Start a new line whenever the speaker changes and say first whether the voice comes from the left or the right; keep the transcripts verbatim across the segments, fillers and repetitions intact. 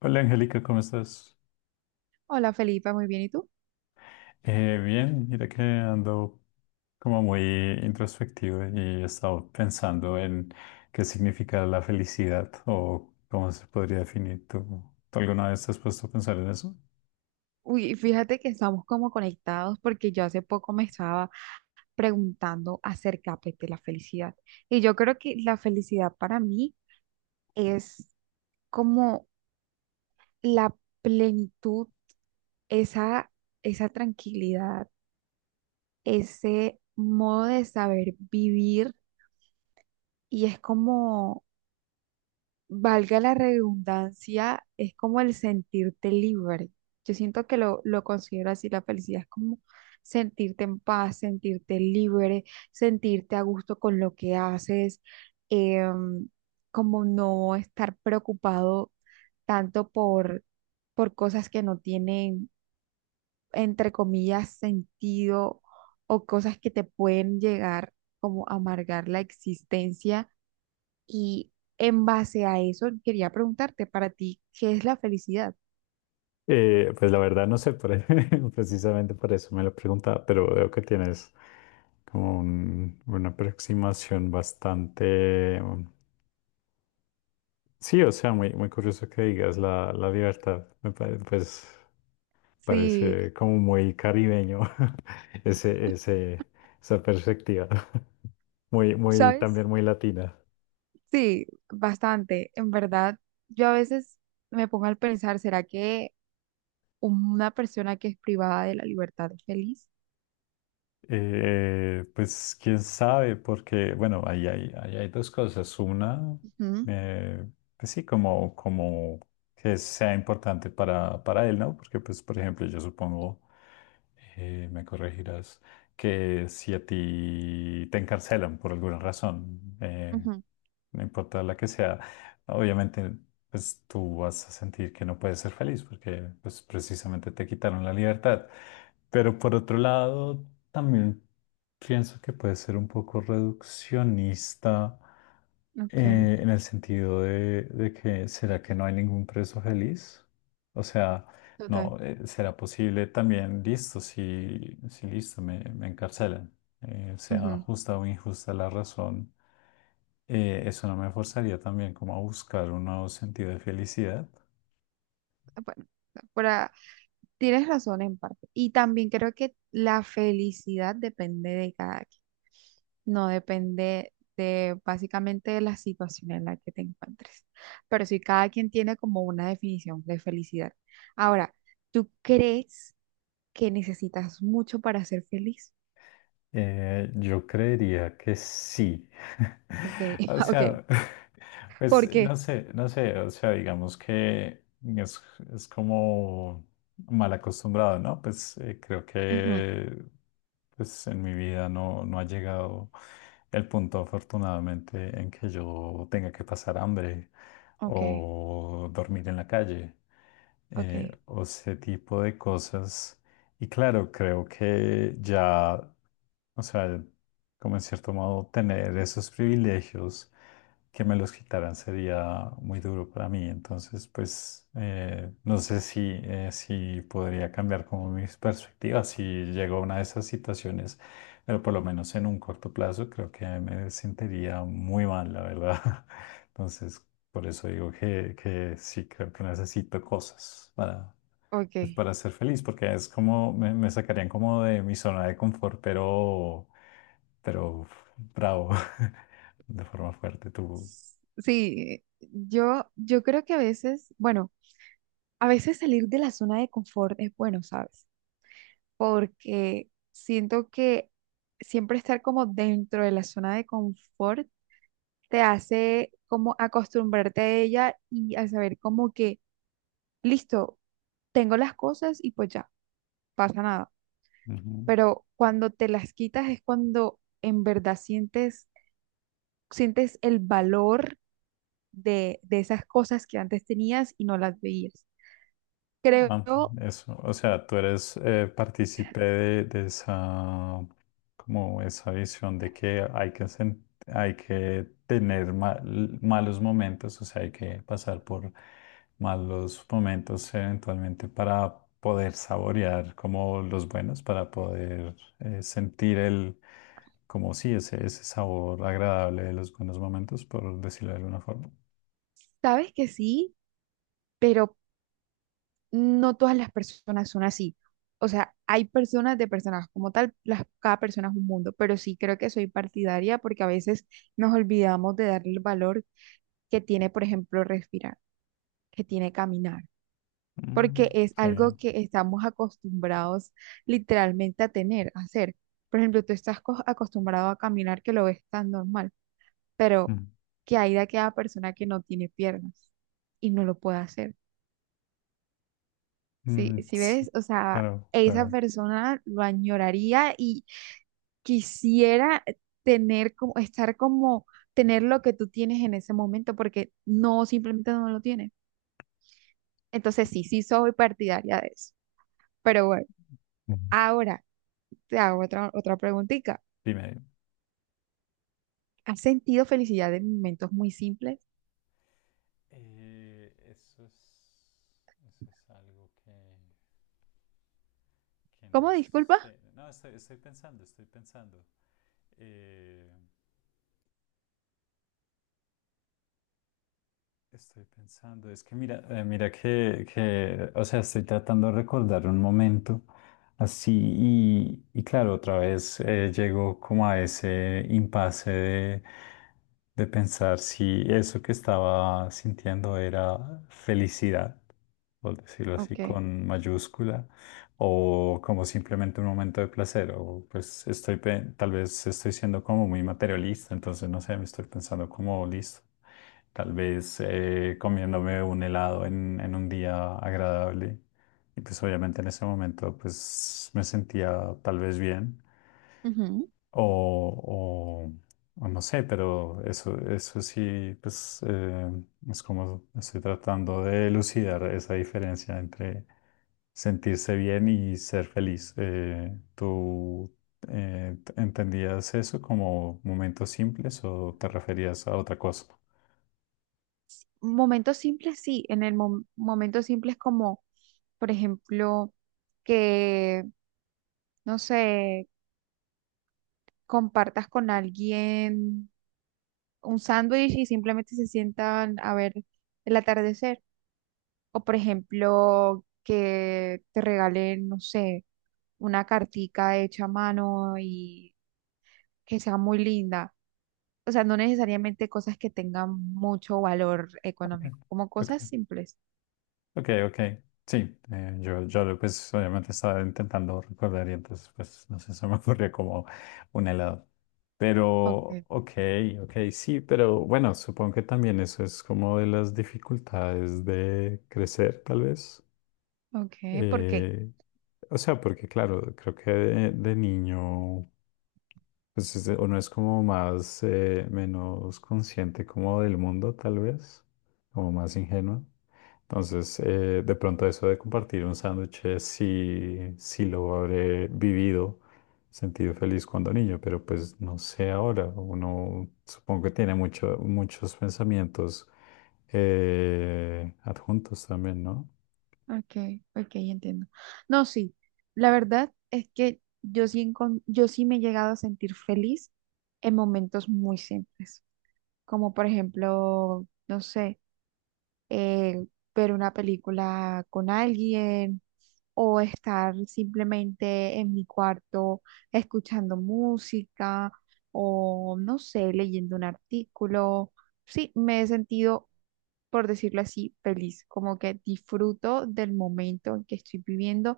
left: Hola Angélica, ¿cómo estás?
right: Hola Felipa, muy bien. ¿Y tú?
left: Eh, bien, mira que ando como muy introspectivo y he estado pensando en qué significa la felicidad o cómo se podría definir. ¿Tú, tú alguna vez te has puesto a pensar en eso?
right: Uy, fíjate que estamos como conectados porque yo hace poco me estaba preguntando acerca pues, de la felicidad. Y yo creo que la felicidad para mí es como la plenitud, esa, esa tranquilidad, ese modo de saber vivir y es como valga la redundancia, es como el sentirte libre. Yo siento que lo, lo considero así, la felicidad es como sentirte en paz, sentirte libre, sentirte a gusto con lo que haces, em, como no estar preocupado tanto por, por cosas que no tienen, entre comillas, sentido o cosas que te pueden llegar como a amargar la existencia y en base a eso, quería preguntarte para ti, ¿qué es la felicidad?
left: Eh, pues la verdad no sé, por- precisamente por eso me lo preguntaba, pero veo que tienes como un- una aproximación bastante... um, Sí, o sea, muy, muy curioso que digas la, la libertad, me parece, pues parece
right: Sí,
left: como muy caribeño. ese, ese, Esa perspectiva. Muy, muy,
right: ¿sabes?
left: también muy latina.
right: Sí, bastante. En verdad, yo a veces me pongo al pensar, ¿será que una persona que es privada de la libertad es feliz?
left: Eh, pues quién sabe, porque bueno, ahí hay, ahí hay dos cosas. Una,
right: Ujú,
left: eh, pues sí, como, como que sea importante para, para él, ¿no? Porque pues, por ejemplo, yo supongo, eh, me corregirás, que si a ti te encarcelan por alguna razón, eh,
right: ujú.
left: no importa la que sea, obviamente pues tú vas a sentir que no puedes ser feliz porque pues precisamente te quitaron la libertad. Pero por otro lado, también pienso que puede ser un poco reduccionista
right: Ok,
left: eh, en el sentido de, de que ¿será que no hay ningún preso feliz? O sea,
right: total.
left: no, eh, ¿será posible también, listo, si, si listo, me, me encarcelan, eh, sea justa o injusta la razón, eh, eso no me forzaría también como a buscar un nuevo sentido de felicidad?
right: Bueno, para, tienes razón en parte. Y también creo que la felicidad depende de cada quien. No depende de básicamente de la situación en la que te encuentres. Pero sí, cada quien tiene como una definición de felicidad. Ahora, ¿tú crees que necesitas mucho para ser feliz?
left: Eh, yo creería que sí.
right: Ok,
left: O
right: ok.
left: sea,
right: ¿Por
left: pues
right: qué?
left: no sé, no sé, o sea, digamos que es, es como mal acostumbrado, ¿no? Pues eh, creo
right: Ujú.
left: que pues en mi vida no, no ha llegado el punto afortunadamente en que yo tenga que pasar hambre
right: Ok,
left: o dormir en la calle,
right: ok,
left: eh, o ese tipo de cosas. Y claro, creo que ya, o sea, como en cierto modo, tener esos privilegios que me los quitaran sería muy duro para mí. Entonces, pues, eh, no sé si, eh, si podría cambiar como mis perspectivas si llego a una de esas situaciones, pero por lo menos en un corto plazo creo que me sentiría muy mal, la verdad. Entonces, por eso digo que, que sí creo que necesito cosas para pues
right: ok.
left: para ser feliz, porque es como, me, me sacarían como de mi zona de confort, pero, pero bravo, de forma fuerte tú.
right: Sí, yo, yo creo que a veces, bueno. A veces salir de la zona de confort es bueno, ¿sabes? Porque siento que siempre estar como dentro de la zona de confort te hace como acostumbrarte a ella y a saber como que, listo, tengo las cosas y pues ya, pasa nada.
left: Ujú.
right: Pero cuando te las quitas es cuando en verdad sientes, sientes el valor de, de esas cosas que antes tenías y no las veías.
left: Ah,
right: Creo,
left: eso, o sea, tú eres, eh, partícipe de, de esa, como esa visión de que hay que, sen- hay que tener mal- malos momentos, o sea, hay que pasar por malos momentos eventualmente para poder saborear como los buenos, para poder, eh, sentir el, como sí, ese, ese, sabor agradable de los buenos momentos, por decirlo de alguna forma.
right: sabes que sí, pero no todas las personas son así. O sea, hay personas de personas como tal, las, cada persona es un mundo, pero sí creo que soy partidaria porque a veces nos olvidamos de darle el valor que tiene, por ejemplo, respirar, que tiene caminar, porque
left: Mm,
right: es algo
left: sí.
right: que estamos acostumbrados literalmente a tener, a hacer. Por ejemplo, tú estás co- acostumbrado a caminar que lo ves tan normal, pero
left: Mm,
right: que hay de aquella persona que no tiene piernas y no lo puede hacer. Sí,
left: mm,
right: si
left: sí,
right: ves, o sea,
left: claro,
right: esa
left: claro.
right: persona lo añoraría y quisiera tener como, estar como, tener lo que tú tienes en ese momento, porque no, simplemente no lo tienes. Entonces, sí, sí soy partidaria de eso. Pero bueno,
left: Ujú.
right: ahora te hago otra, otra preguntita.
left: Dime.
right: ¿Has sentido felicidad en momentos muy simples?
left: Eh, eso es, eso es algo que, que
right: ¿Cómo?
left: no
right: Disculpa.
left: sé. No, estoy, estoy pensando, estoy pensando. Eh, Estoy pensando, es que mira, eh, mira que, que, o sea, estoy tratando de recordar un momento así y, y claro, otra vez, eh, llego como a ese impasse de, de pensar si eso que estaba sintiendo era felicidad, por decirlo así,
right: Ok.
left: con mayúscula, o como simplemente un momento de placer, o pues estoy, pe- tal vez estoy siendo como muy materialista, entonces no sé, me estoy pensando como listo, tal vez, eh, comiéndome un helado en, en un día agradable, y pues obviamente en ese momento pues me sentía tal vez bien,
right: Ujú.
left: o, o, o no sé, pero eso, eso sí, pues eh, es como estoy tratando de elucidar esa diferencia entre sentirse bien y ser feliz. Eh, ¿tú eh, t- entendías eso como momentos simples o te referías a otra cosa?
right: Momentos simples, sí, en el mom- momentos simples como, por ejemplo, que, no sé, compartas con alguien un sándwich y simplemente se sientan a ver el atardecer. O por ejemplo, que te regalen, no sé, una cartica hecha a mano y que sea muy linda. O sea, no necesariamente cosas que tengan mucho valor
left: Ok,
right: económico, como
left: ok.
right: cosas simples.
left: Ok, ok. Sí, eh, yo, yo pues obviamente estaba intentando recordar y entonces pues no sé, se me ocurrió como un helado.
right: Ok,
left: Pero, ok, ok, sí, pero bueno, supongo que también eso es como de las dificultades de crecer, tal vez.
right: ok, ¿por qué?
left: Eh, o sea, porque claro, creo que de, de niño pues es- uno es como más, eh, menos consciente como del mundo, tal vez, como más ingenuo. Entonces, eh, de pronto eso de compartir un sándwich, eh, sí, sí lo habré vivido, sentido feliz cuando niño, pero pues no sé ahora. Uno supongo que tiene mucho- muchos pensamientos, eh, adjuntos también, ¿no?
right: Okay, okay, entiendo. No, sí, la verdad es que yo sí, encon- yo sí me he llegado a sentir feliz en momentos muy simples, como por ejemplo, no sé, eh, ver una película con alguien o estar simplemente en mi cuarto escuchando música o, no sé, leyendo un artículo. Sí, me he sentido por decirlo así, feliz, como que disfruto del momento en que estoy viviendo,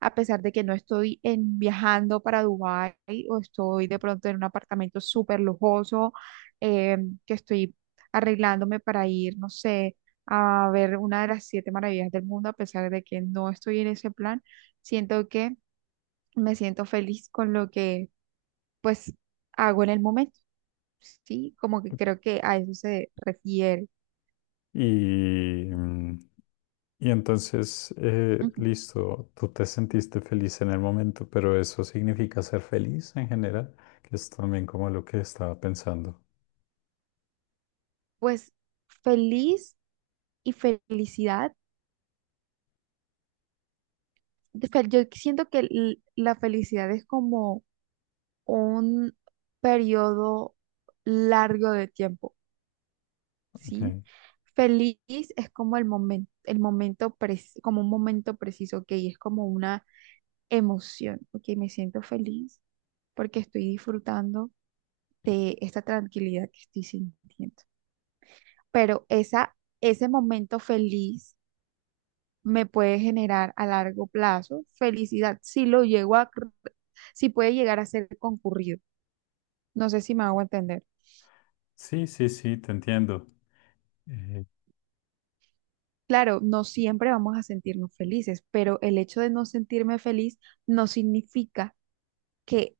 right: a pesar de que no estoy en, viajando para Dubái o estoy de pronto en un apartamento súper lujoso, eh, que estoy arreglándome para ir, no sé, a ver una de las siete maravillas del mundo, a pesar de que no estoy en ese plan, siento que me siento feliz con lo que pues hago en el momento, ¿sí? Como que creo que a eso se refiere.
left: Y, mm, y entonces, eh,
right: Ujú.
left: listo, tú te sentiste feliz en el momento, pero eso significa ser feliz en general, que es también como lo que estaba pensando.
right: Pues feliz y felicidad. de fel- Yo siento que l- la felicidad es como un periodo largo de tiempo,
left: Ok.
right: ¿sí? Feliz es como el momento, el momento pres- como un momento preciso, ok, es como una emoción, ok, me siento feliz porque estoy disfrutando de esta tranquilidad que estoy sintiendo. Pero esa, ese momento feliz me puede generar a largo plazo felicidad si lo llego a, si puede llegar a ser concurrido. No sé si me hago entender.
left: Sí, sí, sí, te entiendo. Eh,
right: Claro, no siempre vamos a sentirnos felices, pero el hecho de no sentirme feliz no significa que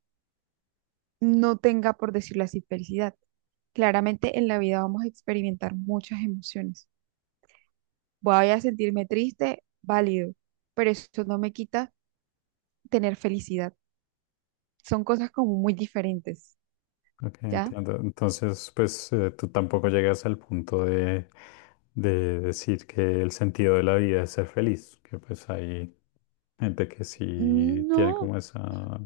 right: no tenga, por decirlo así, felicidad. Claramente en la vida vamos a experimentar muchas emociones. Voy a sentirme triste, válido, pero eso no me quita tener felicidad. Son cosas como muy diferentes,
left: ok,
right: ¿ya?
left: entiendo. Entonces, pues eh, tú tampoco llegas al punto de, de decir que el sentido de la vida es ser feliz, que pues hay gente que sí tiene
right: No,
left: como esa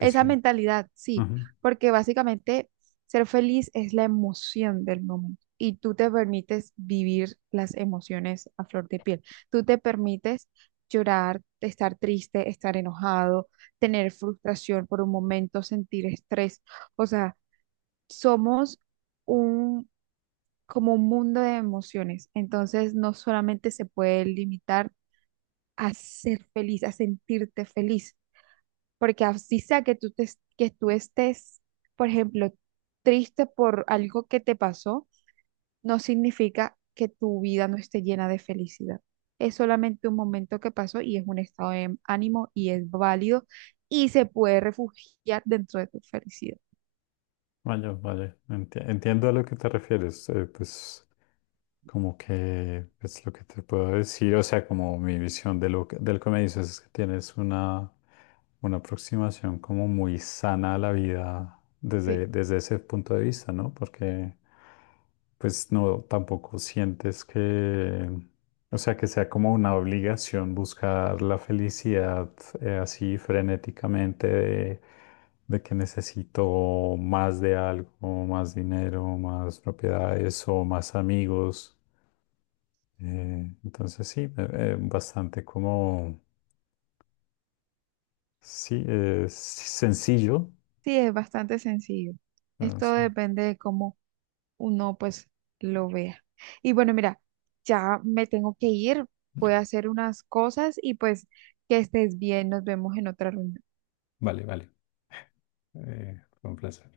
right: esa mentalidad, sí,
left: Ujú.
right: porque básicamente ser feliz es la emoción del momento y tú te permites vivir las emociones a flor de piel. Tú te permites llorar, estar triste, estar enojado, tener frustración por un momento, sentir estrés. O sea, somos un como un mundo de emociones. Entonces, no solamente se puede limitar a ser feliz, a sentirte feliz porque así sea que tú, te- que tú estés, por ejemplo, triste por algo que te pasó, no significa que tu vida no esté llena de felicidad. Es solamente un momento que pasó y es un estado de ánimo y es válido y se puede refugiar dentro de tu felicidad.
left: Vaya, vaya, enti- entiendo a lo que te refieres. Eh, pues como que es lo que te puedo decir, o sea, como mi visión de lo que, del que me dices es que tienes una, una aproximación como muy sana a la vida desde,
right: Sí,
left: desde ese punto de vista, ¿no? Porque pues no, tampoco sientes que, o sea, que sea como una obligación buscar la felicidad, eh, así frenéticamente de de que necesito más de algo, más dinero, más propiedades o más amigos. Eh, entonces sí, eh, eh, bastante como, sí, eh, sencillo.
right: sí, es bastante sencillo.
left: Ah,
right: Esto
left: sí.
right: depende de cómo uno pues lo vea. Y bueno, mira, ya me tengo que ir, voy a hacer unas cosas y pues que estés bien, nos vemos en otra reunión.
left: Vale, vale. Eh, fue un placer.